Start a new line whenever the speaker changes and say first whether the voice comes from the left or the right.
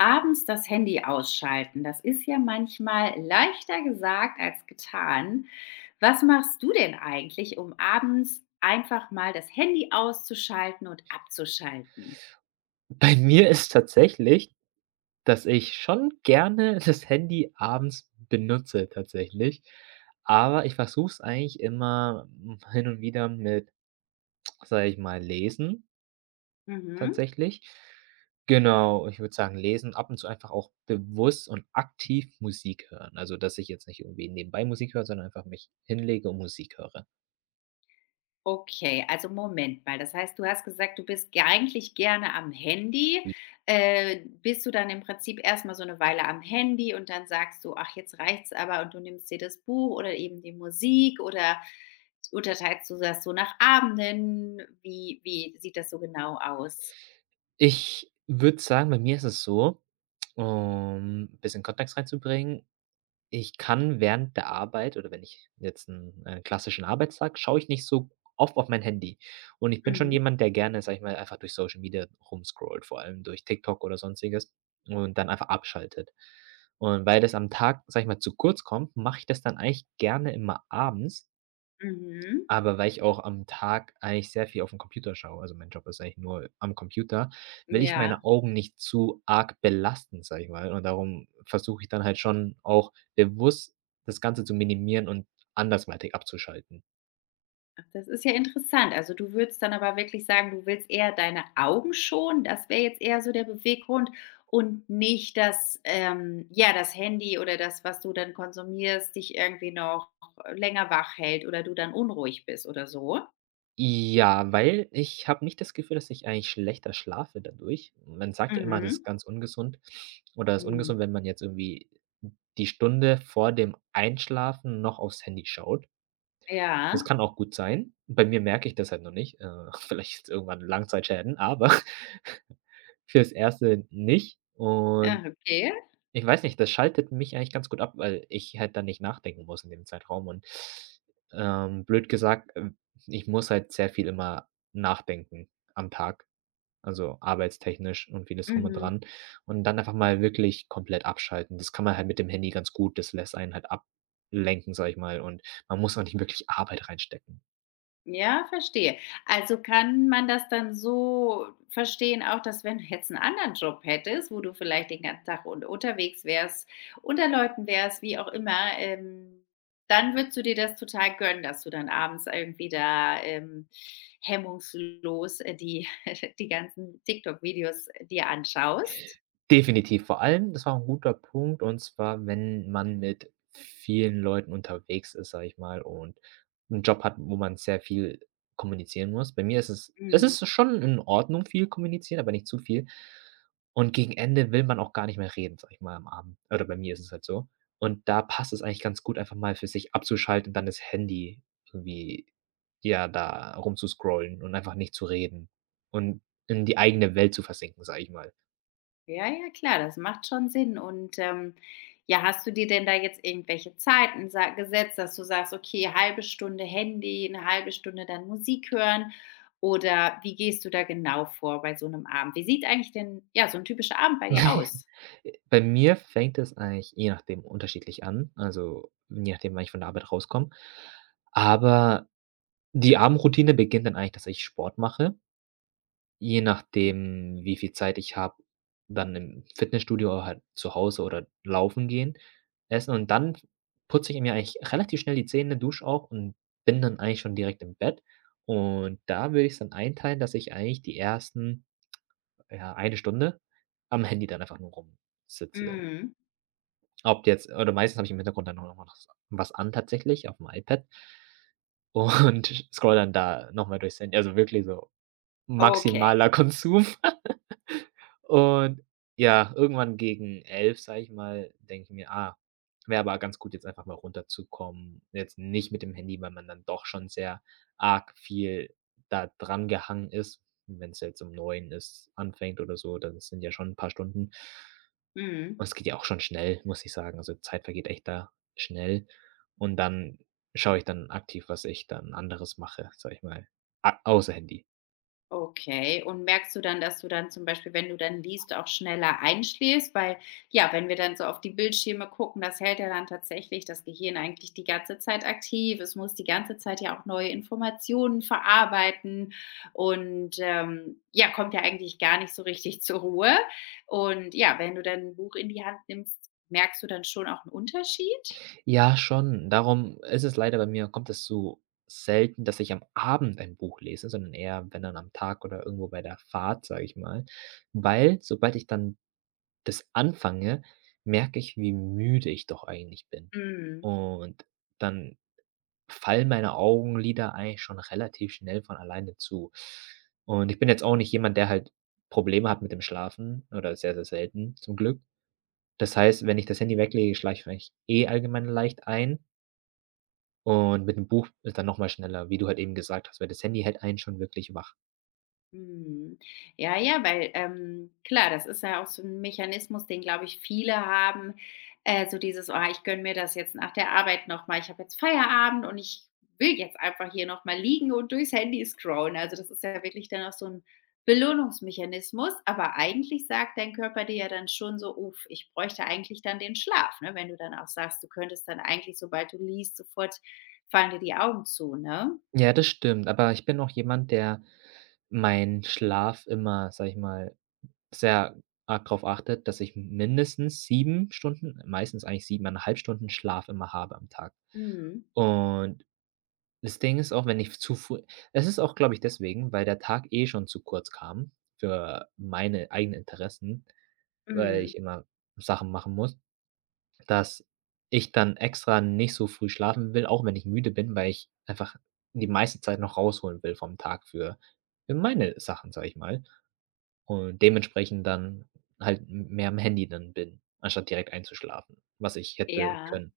left: Abends das Handy ausschalten, das ist ja manchmal leichter gesagt als getan. Was machst du denn eigentlich, um abends einfach mal das Handy auszuschalten und abzuschalten?
right: Bei mir ist tatsächlich, dass ich schon gerne das Handy abends benutze tatsächlich, aber ich versuche es eigentlich immer, hin und wieder mit, sage ich mal, Lesen
left: Mhm.
right: tatsächlich. Genau, ich würde sagen, lesen, ab und zu einfach auch bewusst und aktiv Musik hören. Also, dass ich jetzt nicht irgendwie nebenbei Musik höre, sondern einfach mich hinlege und Musik höre.
left: Okay, also Moment mal. Das heißt, du hast gesagt, du bist ge eigentlich gerne am Handy. Bist du dann im Prinzip erstmal so eine Weile am Handy und dann sagst du: „Ach, jetzt reicht's aber" und du nimmst dir das Buch oder eben die Musik oder unterteilst du das so nach Abenden? Wie sieht das so genau aus?
right: Ich würde sagen, bei mir ist es so, um ein bisschen Kontext reinzubringen. Ich kann während der Arbeit oder wenn ich jetzt einen klassischen Arbeitstag schaue ich nicht so oft auf mein Handy. Und ich bin schon
left: Mhm,
right: jemand, der gerne, sage ich mal, einfach durch Social Media rumscrollt, vor allem durch TikTok oder Sonstiges, und dann einfach abschaltet. Und weil das am Tag, sage ich mal, zu kurz kommt, mache ich das dann eigentlich gerne immer abends,
left: mhm.
right: aber weil ich auch am Tag eigentlich sehr viel auf 'n Computer schaue, also mein Job ist eigentlich nur am Computer, will ich
left: Ja.
right: meine Augen nicht zu arg belasten, sage ich mal. Und darum versuche ich dann halt schon auch bewusst das Ganze zu minimieren und andersweitig abzuschalten.
left: Ach, das ist ja interessant. Also, du würdest dann aber wirklich sagen, du willst eher deine Augen schonen. Das wäre jetzt eher so der Beweggrund und nicht das, ja, das Handy oder das, was du dann konsumierst, dich irgendwie noch länger wach hält oder du dann unruhig bist oder so?
right: Ja, weil ich habe nicht das Gefühl, dass ich eigentlich schlechter schlafe dadurch. Man sagt ja immer, das ist
left: Mhm.
right: ganz ungesund oder ist ungesund,
left: Mhm.
right: wenn man jetzt irgendwie die Stunde vor dem Einschlafen noch aufs Handy schaut. Das
left: Ja.
right: kann auch gut sein. Bei mir merke ich das halt noch nicht, vielleicht irgendwann Langzeitschäden, aber fürs Erste nicht.
left: Ah,
right: Und
left: okay.
right: ich weiß nicht, das schaltet mich eigentlich ganz gut ab, weil ich halt dann nicht nachdenken muss in dem Zeitraum und, blöd gesagt, ich muss halt sehr viel immer nachdenken am Tag, also arbeitstechnisch und vieles drum und
left: Mhm.
right: dran und dann einfach mal wirklich komplett abschalten. Das kann man halt mit dem Handy ganz gut, das lässt einen halt ablenken, sage ich mal, und man muss auch nicht wirklich Arbeit reinstecken.
left: Ja, verstehe. Also, kann man das dann so verstehen auch, dass wenn du jetzt einen anderen Job hättest, wo du vielleicht den ganzen Tag un unterwegs wärst, unter Leuten wärst, wie auch immer, dann würdest du dir das total gönnen, dass du dann abends irgendwie da, hemmungslos, die die ganzen TikTok-Videos dir anschaust?
right: Definitiv. Vor allem, das war ein guter Punkt, und zwar, wenn man mit vielen Leuten unterwegs ist, sage ich mal, und einen Job hat, wo man sehr viel kommunizieren muss. Bei mir ist es
left: Mhm.
right: ist schon in Ordnung, viel kommunizieren, aber nicht zu viel. Und gegen Ende will man auch gar nicht mehr reden, sage ich mal, am Abend. Oder bei mir ist es halt so. Und da passt es eigentlich ganz gut, einfach mal für sich abzuschalten, und dann das Handy irgendwie, ja, da rumzuscrollen und einfach nicht zu reden und in die eigene Welt zu versinken, sage ich mal.
left: Ja, ja, klar, das macht schon Sinn. Und, ja, hast du dir denn da jetzt irgendwelche Zeiten sa gesetzt, dass du sagst: „Okay, halbe Stunde Handy, eine halbe Stunde dann Musik hören"? Oder wie gehst du da genau vor bei so einem Abend? Wie sieht eigentlich denn, ja, so ein typischer Abend bei dir aus?
right: Bei mir fängt es eigentlich je nachdem unterschiedlich an, also je nachdem, wann ich von der Arbeit rauskomme. Aber die Abendroutine beginnt dann eigentlich, dass ich Sport mache, je nachdem, wie viel Zeit ich habe, dann im Fitnessstudio oder halt zu Hause oder laufen gehen, essen und dann putze ich mir eigentlich relativ schnell die Zähne, dusche auch und bin dann eigentlich schon direkt im Bett. Und da würde ich's dann einteilen, dass ich eigentlich die ersten, ja, 1 Stunde am Handy dann einfach nur rumsitze.
left: Mhm.
right: Ob jetzt oder meistens habe ich im Hintergrund dann auch noch was an tatsächlich auf'm iPad und scrolle dann da noch mal durchs Handy. Also, wirklich so
left: Okay.
right: maximaler Konsum. Und ja, irgendwann gegen 11, sage ich mal, denke ich mir: „Ah, wäre aber ganz gut, jetzt einfach mal runterzukommen, jetzt nicht mit dem Handy“, weil man dann doch schon sehr arg viel da drangehangen ist. Wenn's jetzt um 9 ist anfängt oder so, dann sind ja schon 'n paar Stunden.
left: Mhm.
right: Und es geht ja auch schon schnell, muss ich sagen. Also, Zeit vergeht echt da schnell. Und dann schaue ich dann aktiv, was ich dann anderes mache, sage ich mal, a außer Handy.
left: Okay, und merkst du dann, dass du dann zum Beispiel, wenn du dann liest, auch schneller einschläfst? Weil, ja, wenn wir dann so auf die Bildschirme gucken, das hält ja dann tatsächlich das Gehirn eigentlich die ganze Zeit aktiv. Es muss die ganze Zeit ja auch neue Informationen verarbeiten und ja, kommt ja eigentlich gar nicht so richtig zur Ruhe. Und ja, wenn du dann ein Buch in die Hand nimmst, merkst du dann schon auch einen Unterschied?
right: Ja, schon. Darum ist es leider, bei mir kommt es so selten, dass ich am Abend ein Buch lese, sondern eher, wenn dann am Tag oder irgendwo bei der Fahrt, sage ich mal. Weil sobald ich dann das anfange, merke ich, wie müde ich doch eigentlich bin.
left: Mm.
right: Und dann fallen meine Augenlider eigentlich schon relativ schnell von alleine zu. Und ich bin jetzt auch nicht jemand, der halt Probleme hat mit dem Schlafen, oder sehr, sehr selten zum Glück. Das heißt, wenn ich das Handy weglege, schlafe ich eigentlich eh allgemein leicht ein, und mit dem Buch ist dann noch mal schneller, wie du halt eben gesagt hast, weil das Handy hält einen schon wirklich wach.
left: Mhm. Ja, ja, weil, klar, das ist ja auch so ein Mechanismus, den, glaube ich, viele haben, so dieses: „Oh, ich gönne mir das jetzt nach der Arbeit noch mal. Ich habe jetzt Feierabend und ich will jetzt einfach hier noch mal liegen und durchs Handy scrollen." Also, das ist ja wirklich dann auch so ein Belohnungsmechanismus, aber eigentlich sagt dein Körper dir ja dann schon so: „Uff, ich bräuchte eigentlich dann den Schlaf", ne? Wenn du dann auch sagst, du könntest dann eigentlich, sobald du liest, sofort fallen dir die Augen zu, ne?
right: Ja, das stimmt, aber ich bin auch jemand, der meinen Schlaf immer, sage ich mal, sehr arg drauf achte, dass ich mindestens 7 Stunden, meistens eigentlich 7,5 Stunden Schlaf immer habe am Tag.
left: Mhm,
right: Und das Ding ist auch, wenn ich zu früh, es ist auch, glaube ich, deswegen, weil der Tag eh schon zu kurz kam für meine eigenen Interessen, weil
left: mhm,
right: ich immer Sachen machen muss, dass ich dann extra nicht so früh schlafen will, auch wenn ich müde bin, weil ich einfach die meiste Zeit noch rausholen will vom Tag für meine Sachen, sage ich mal. Und dementsprechend dann halt m mehr am Handy dann bin, anstatt direkt einzuschlafen, was ich hätte
left: ja.
right: können.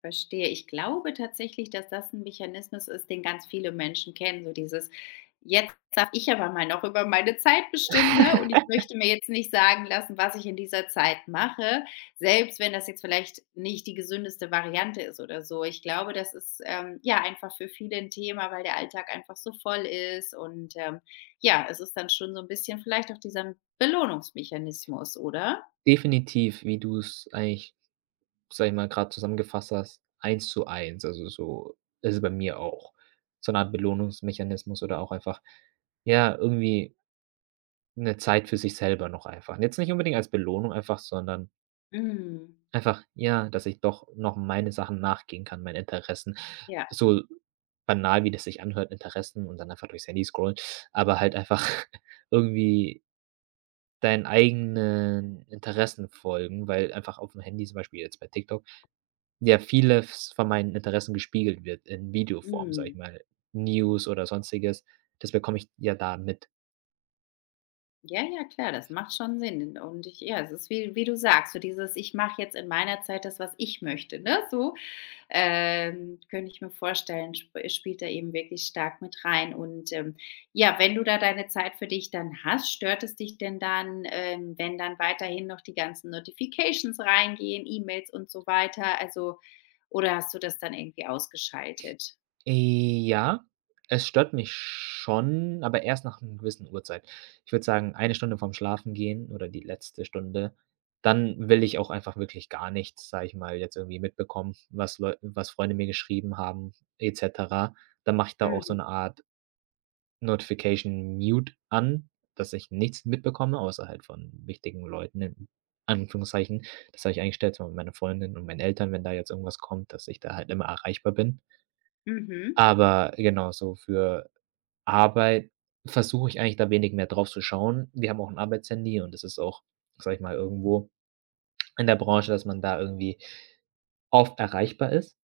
left: Verstehe. Ich glaube tatsächlich, dass das ein Mechanismus ist, den ganz viele Menschen kennen, so dieses: „Jetzt darf ich aber mal noch über meine Zeit bestimmen, ne, und ich möchte mir jetzt nicht sagen lassen, was ich in dieser Zeit mache", selbst wenn das jetzt vielleicht nicht die gesündeste Variante ist oder so. Ich glaube, das ist, ja, einfach für viele ein Thema, weil der Alltag einfach so voll ist und, ja, es ist dann schon so ein bisschen vielleicht auch dieser Belohnungsmechanismus, oder?
right: Definitiv, wie du es eigentlich, sage ich mal, gerade zusammengefasst hast, 1:1. Also, so ist es bei mir auch. So eine Art Belohnungsmechanismus oder auch einfach, ja, irgendwie eine Zeit für sich selber noch einfach. Jetzt nicht unbedingt als Belohnung einfach, sondern
left: Mhm.
right: einfach, ja, dass ich doch noch meine Sachen nachgehen kann, meinen Interessen.
left: Ja,
right: So banal, wie das sich anhört, Interessen und dann einfach durchs Handy scrollen, aber halt einfach irgendwie deinen eigenen Interessen folgen, weil einfach auf dem Handy zum Beispiel jetzt bei TikTok ja vieles von meinen Interessen gespiegelt wird in Videoform, sage
left: mhm.
right: ich mal, News oder Sonstiges. Das bekomme ich ja da mit.
left: Ja, ja, klar, das macht schon Sinn. Und ich ja, es ist wie du sagst, so dieses: „Ich mache jetzt in meiner Zeit das, was ich möchte", ne, so, könnte ich mir vorstellen, sp spielt da eben wirklich stark mit rein. Und, ja, wenn du da deine Zeit für dich dann hast, stört es dich denn dann, wenn dann weiterhin noch die ganzen Notifications reingehen, E-Mails und so weiter? Also oder hast du das dann irgendwie ausgeschaltet?
right: Ja, es stört mich schon, aber erst nach einer gewissen Uhrzeit. Ich würde sagen, eine Stunde vorm Schlafengehen oder die letzte Stunde, dann will ich auch einfach wirklich gar nichts, sage ich mal, jetzt irgendwie mitbekommen, was Freunde mir geschrieben haben, et cetera. Dann mache ich da auch so 'ne
left: Mhm.
right: Art Notification Mute an, dass ich nichts mitbekomme, außer halt von wichtigen Leuten in Anführungszeichen. Das habe ich eingestellt, so meine Freundin und meine Eltern, wenn da jetzt irgendwas kommt, dass ich da halt immer erreichbar bin.
left: Mhm.
right: Aber genau, so für Arbeit versuche ich eigentlich da wenig mehr drauf zu schauen. Wir haben auch ein Arbeitshandy und es ist auch, sage ich mal, irgendwo in der Branche, dass man da irgendwie oft erreichbar ist.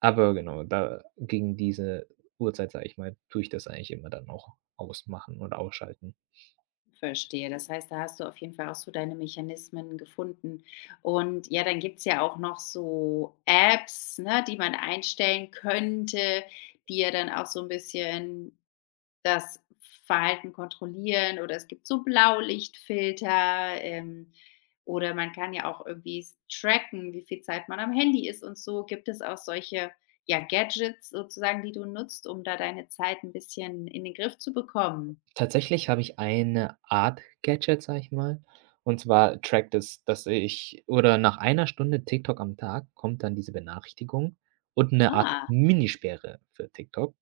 right: Aber genau, da gegen diese Uhrzeit, sage ich mal, tue ich das eigentlich immer dann auch ausmachen und ausschalten.
left: Verstehe. Das heißt, da hast du auf jeden Fall auch so deine Mechanismen gefunden. Und ja, dann gibt's ja auch noch so Apps, ne, die man einstellen könnte, die ja dann auch so ein bisschen das Verhalten kontrollieren oder es gibt so Blaulichtfilter, oder man kann ja auch irgendwie tracken, wie viel Zeit man am Handy ist und so. Gibt es auch solche, ja, Gadgets sozusagen, die du nutzt, um da deine Zeit ein bisschen in den Griff zu bekommen?
right: Tatsächlich habe ich eine Art Gadget, sage ich mal, und zwar trackt es, dass ich oder nach einer Stunde TikTok am Tag kommt dann diese Benachrichtigung und eine Art
left: Ah.
right: Minisperre für TikTok.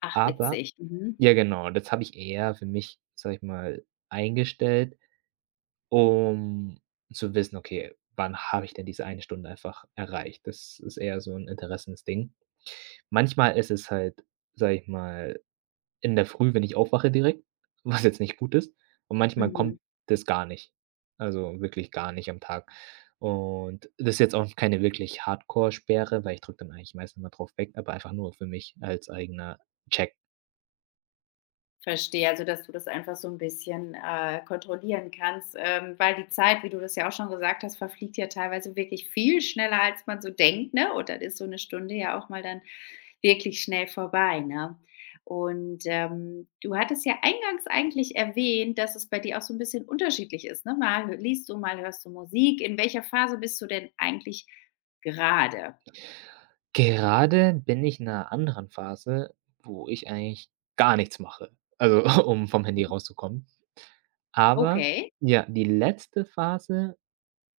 left: Ach,
right: Aber
left: witzig. Mhm.
right: ja, genau, das habe ich eher für mich, sage ich mal, eingestellt, um zu wissen: „Okay, wann habe ich denn diese eine Stunde einfach erreicht?“ Das ist eher so 'n Interessensding. Manchmal ist es halt, sage ich mal, in der Früh, wenn ich aufwache direkt, was jetzt nicht gut ist, und manchmal
left: Mhm.
right: kommt das gar nicht. Also, wirklich gar nicht am Tag. Und das ist jetzt auch keine wirklich Hardcore-Sperre, weil ich drücke dann eigentlich meistens mal drauf weg, aber einfach nur für mich als eigener Check.
left: Verstehe, also, dass du das einfach so ein bisschen, kontrollieren kannst, weil die Zeit, wie du das ja auch schon gesagt hast, verfliegt ja teilweise wirklich viel schneller, als man so denkt, ne? Und dann ist so eine Stunde ja auch mal dann wirklich schnell vorbei, ne? Und, du hattest ja eingangs eigentlich erwähnt, dass es bei dir auch so ein bisschen unterschiedlich ist, ne? Mal hö liest du, mal hörst du Musik. In welcher Phase bist du denn eigentlich gerade?
right: Gerade bin ich in einer anderen Phase, wo ich eigentlich gar nichts mache, also um vom Handy
left: Mhm.
right: rauszukommen. Aber
left: Okay.
right: ja, die letzte Phase,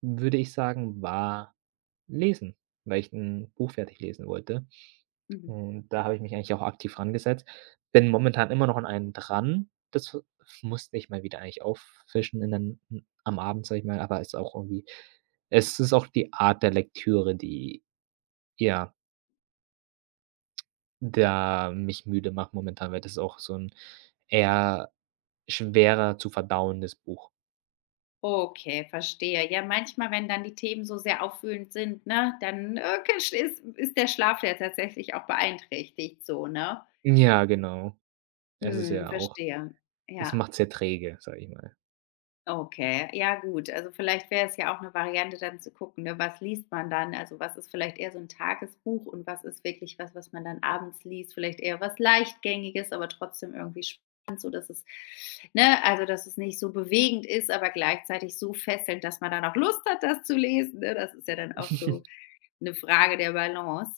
right: würde ich sagen, war Lesen, weil ich ein Buch fertig lesen wollte.
left: Mhm.
right: Und da habe ich mich eigentlich auch aktiv rangesetzt. Bin momentan immer noch an einem dran. Das musste ich mal wieder eigentlich auffischen in den, am Abend, sage ich mal, aber es ist auch irgendwie, es ist auch die Art der Lektüre, die ja der mich müde macht momentan, weil das ist auch so 'n eher schwerer zu verdauendes Buch.
left: Okay, verstehe. Ja, manchmal, wenn dann die Themen so sehr aufwühlend sind, ne, dann, ist der Schlaf ja tatsächlich auch beeinträchtigt so, ne?
right: Ja, genau. Es ist
left: Mhm,
right: ja auch,
left: verstehe.
right: es
left: Ja.
right: macht sehr träge, sage ich mal.
left: Okay, ja gut. Also vielleicht wäre es ja auch eine Variante dann zu gucken, ne, was liest man dann? Also, was ist vielleicht eher so ein Tagesbuch und was ist wirklich was, was man dann abends liest? Vielleicht eher was Leichtgängiges, aber trotzdem irgendwie spannend, so dass es ne, also dass es nicht so bewegend ist, aber gleichzeitig so fesselnd, dass man dann auch Lust hat, das zu lesen, ne? Das ist ja dann auch so eine Frage der Balance.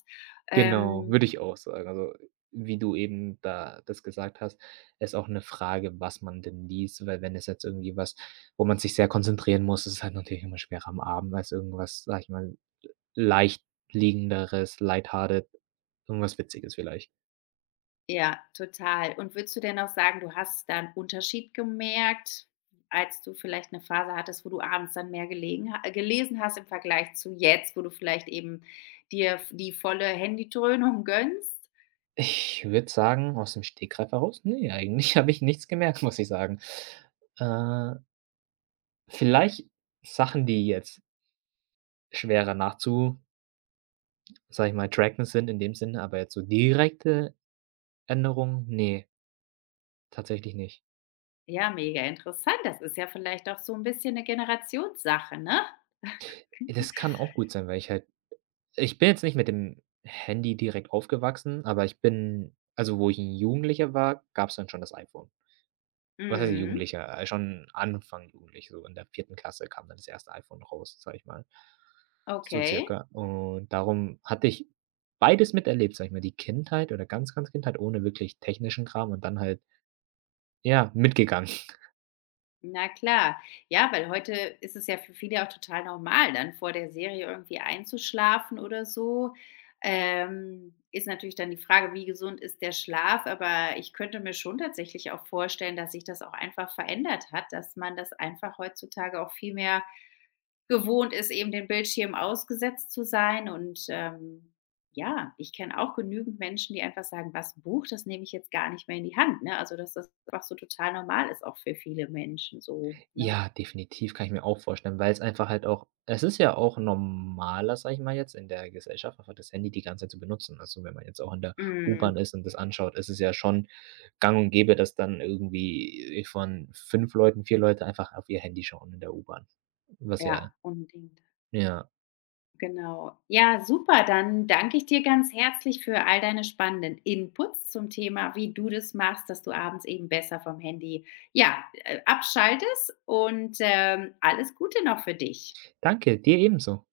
right: Genau,
left: Ähm
right: würde ich auch sagen. Also, wie du eben da das gesagt hast, ist auch 'ne Frage, was man denn liest, weil wenn es jetzt irgendwie was, wo man sich sehr konzentrieren muss, ist es halt natürlich immer schwerer am Abend als irgendwas, sage ich mal, leicht liegenderes, lighthearted, irgendwas Witziges vielleicht.
left: Ja, total. Und würdest du denn auch sagen, du hast da 'n Unterschied gemerkt, als du vielleicht eine Phase hattest, wo du abends dann mehr gelegen ha gelesen hast im Vergleich zu jetzt, wo du vielleicht eben dir v die volle Handydröhnung gönnst?
right: Ich würde sagen, aus dem Stegreif heraus, ne, eigentlich habe ich nichts gemerkt, muss ich sagen. Äh, vielleicht Sachen, die jetzt schwerer nachzu sage ich mal, tracken sind in dem Sinne, aber jetzt so direkte Änderungen, ne, tatsächlich nicht.
left: Ja, mega interessant. Das ist ja vielleicht auch so ein bisschen eine Generationssache, ne?
right: Das kann auch gut sein, weil ich halt, ich bin jetzt nicht mit dem Handy direkt aufgewachsen, aber ich bin also, wo ich 'n Jugendlicher war, gab's dann schon das iPhone. Was heißt
left: Mhm.
right: Jugendlicher? Schon Anfang jugendlich, so in der 4. Klasse kam dann das erste iPhone raus, sage ich mal. So
left: Okay.
right: circa. Und darum hatte ich beides miterlebt, sage ich mal, die Kindheit oder ganz, ganz Kindheit ohne wirklich technischen Kram und dann halt, ja, mitgegangen.
left: Na klar. Ja, weil heute ist es ja für viele auch total normal, dann vor der Serie irgendwie einzuschlafen oder so. Ist natürlich dann die Frage, wie gesund ist der Schlaf? Aber ich könnte mir schon tatsächlich auch vorstellen, dass sich das auch einfach verändert hat, dass man das einfach heutzutage auch viel mehr gewohnt ist, eben dem Bildschirm ausgesetzt zu sein und, ja, ich kenne auch genügend Menschen, die einfach sagen: „Was, 'n Buch, das nehme ich jetzt gar nicht mehr in die Hand", ne? Also, dass das einfach so total normal ist, auch für viele Menschen so, ne?
right: Ja, definitiv, kann ich mir auch vorstellen, weil es einfach halt auch, es ist ja auch normaler, sag ich mal jetzt, in der Gesellschaft einfach das Handy die ganze Zeit zu benutzen. Also, wenn man jetzt auch in der U-Bahn
left: Mhm.
right: ist und das anschaut, ist es ja schon gang und gäbe, dass dann irgendwie von 5 Leuten 4 Leute einfach auf ihr Handy schauen in der U-Bahn. Was
left: Ja,
right: ja,
left: unbedingt.
right: ja.
left: Genau. Ja, super, dann danke ich dir ganz herzlich für all deine spannenden Inputs zum Thema, wie du das machst, dass du abends eben besser vom Handy, ja, abschaltest und, alles Gute noch für dich.
right: Danke, dir ebenso.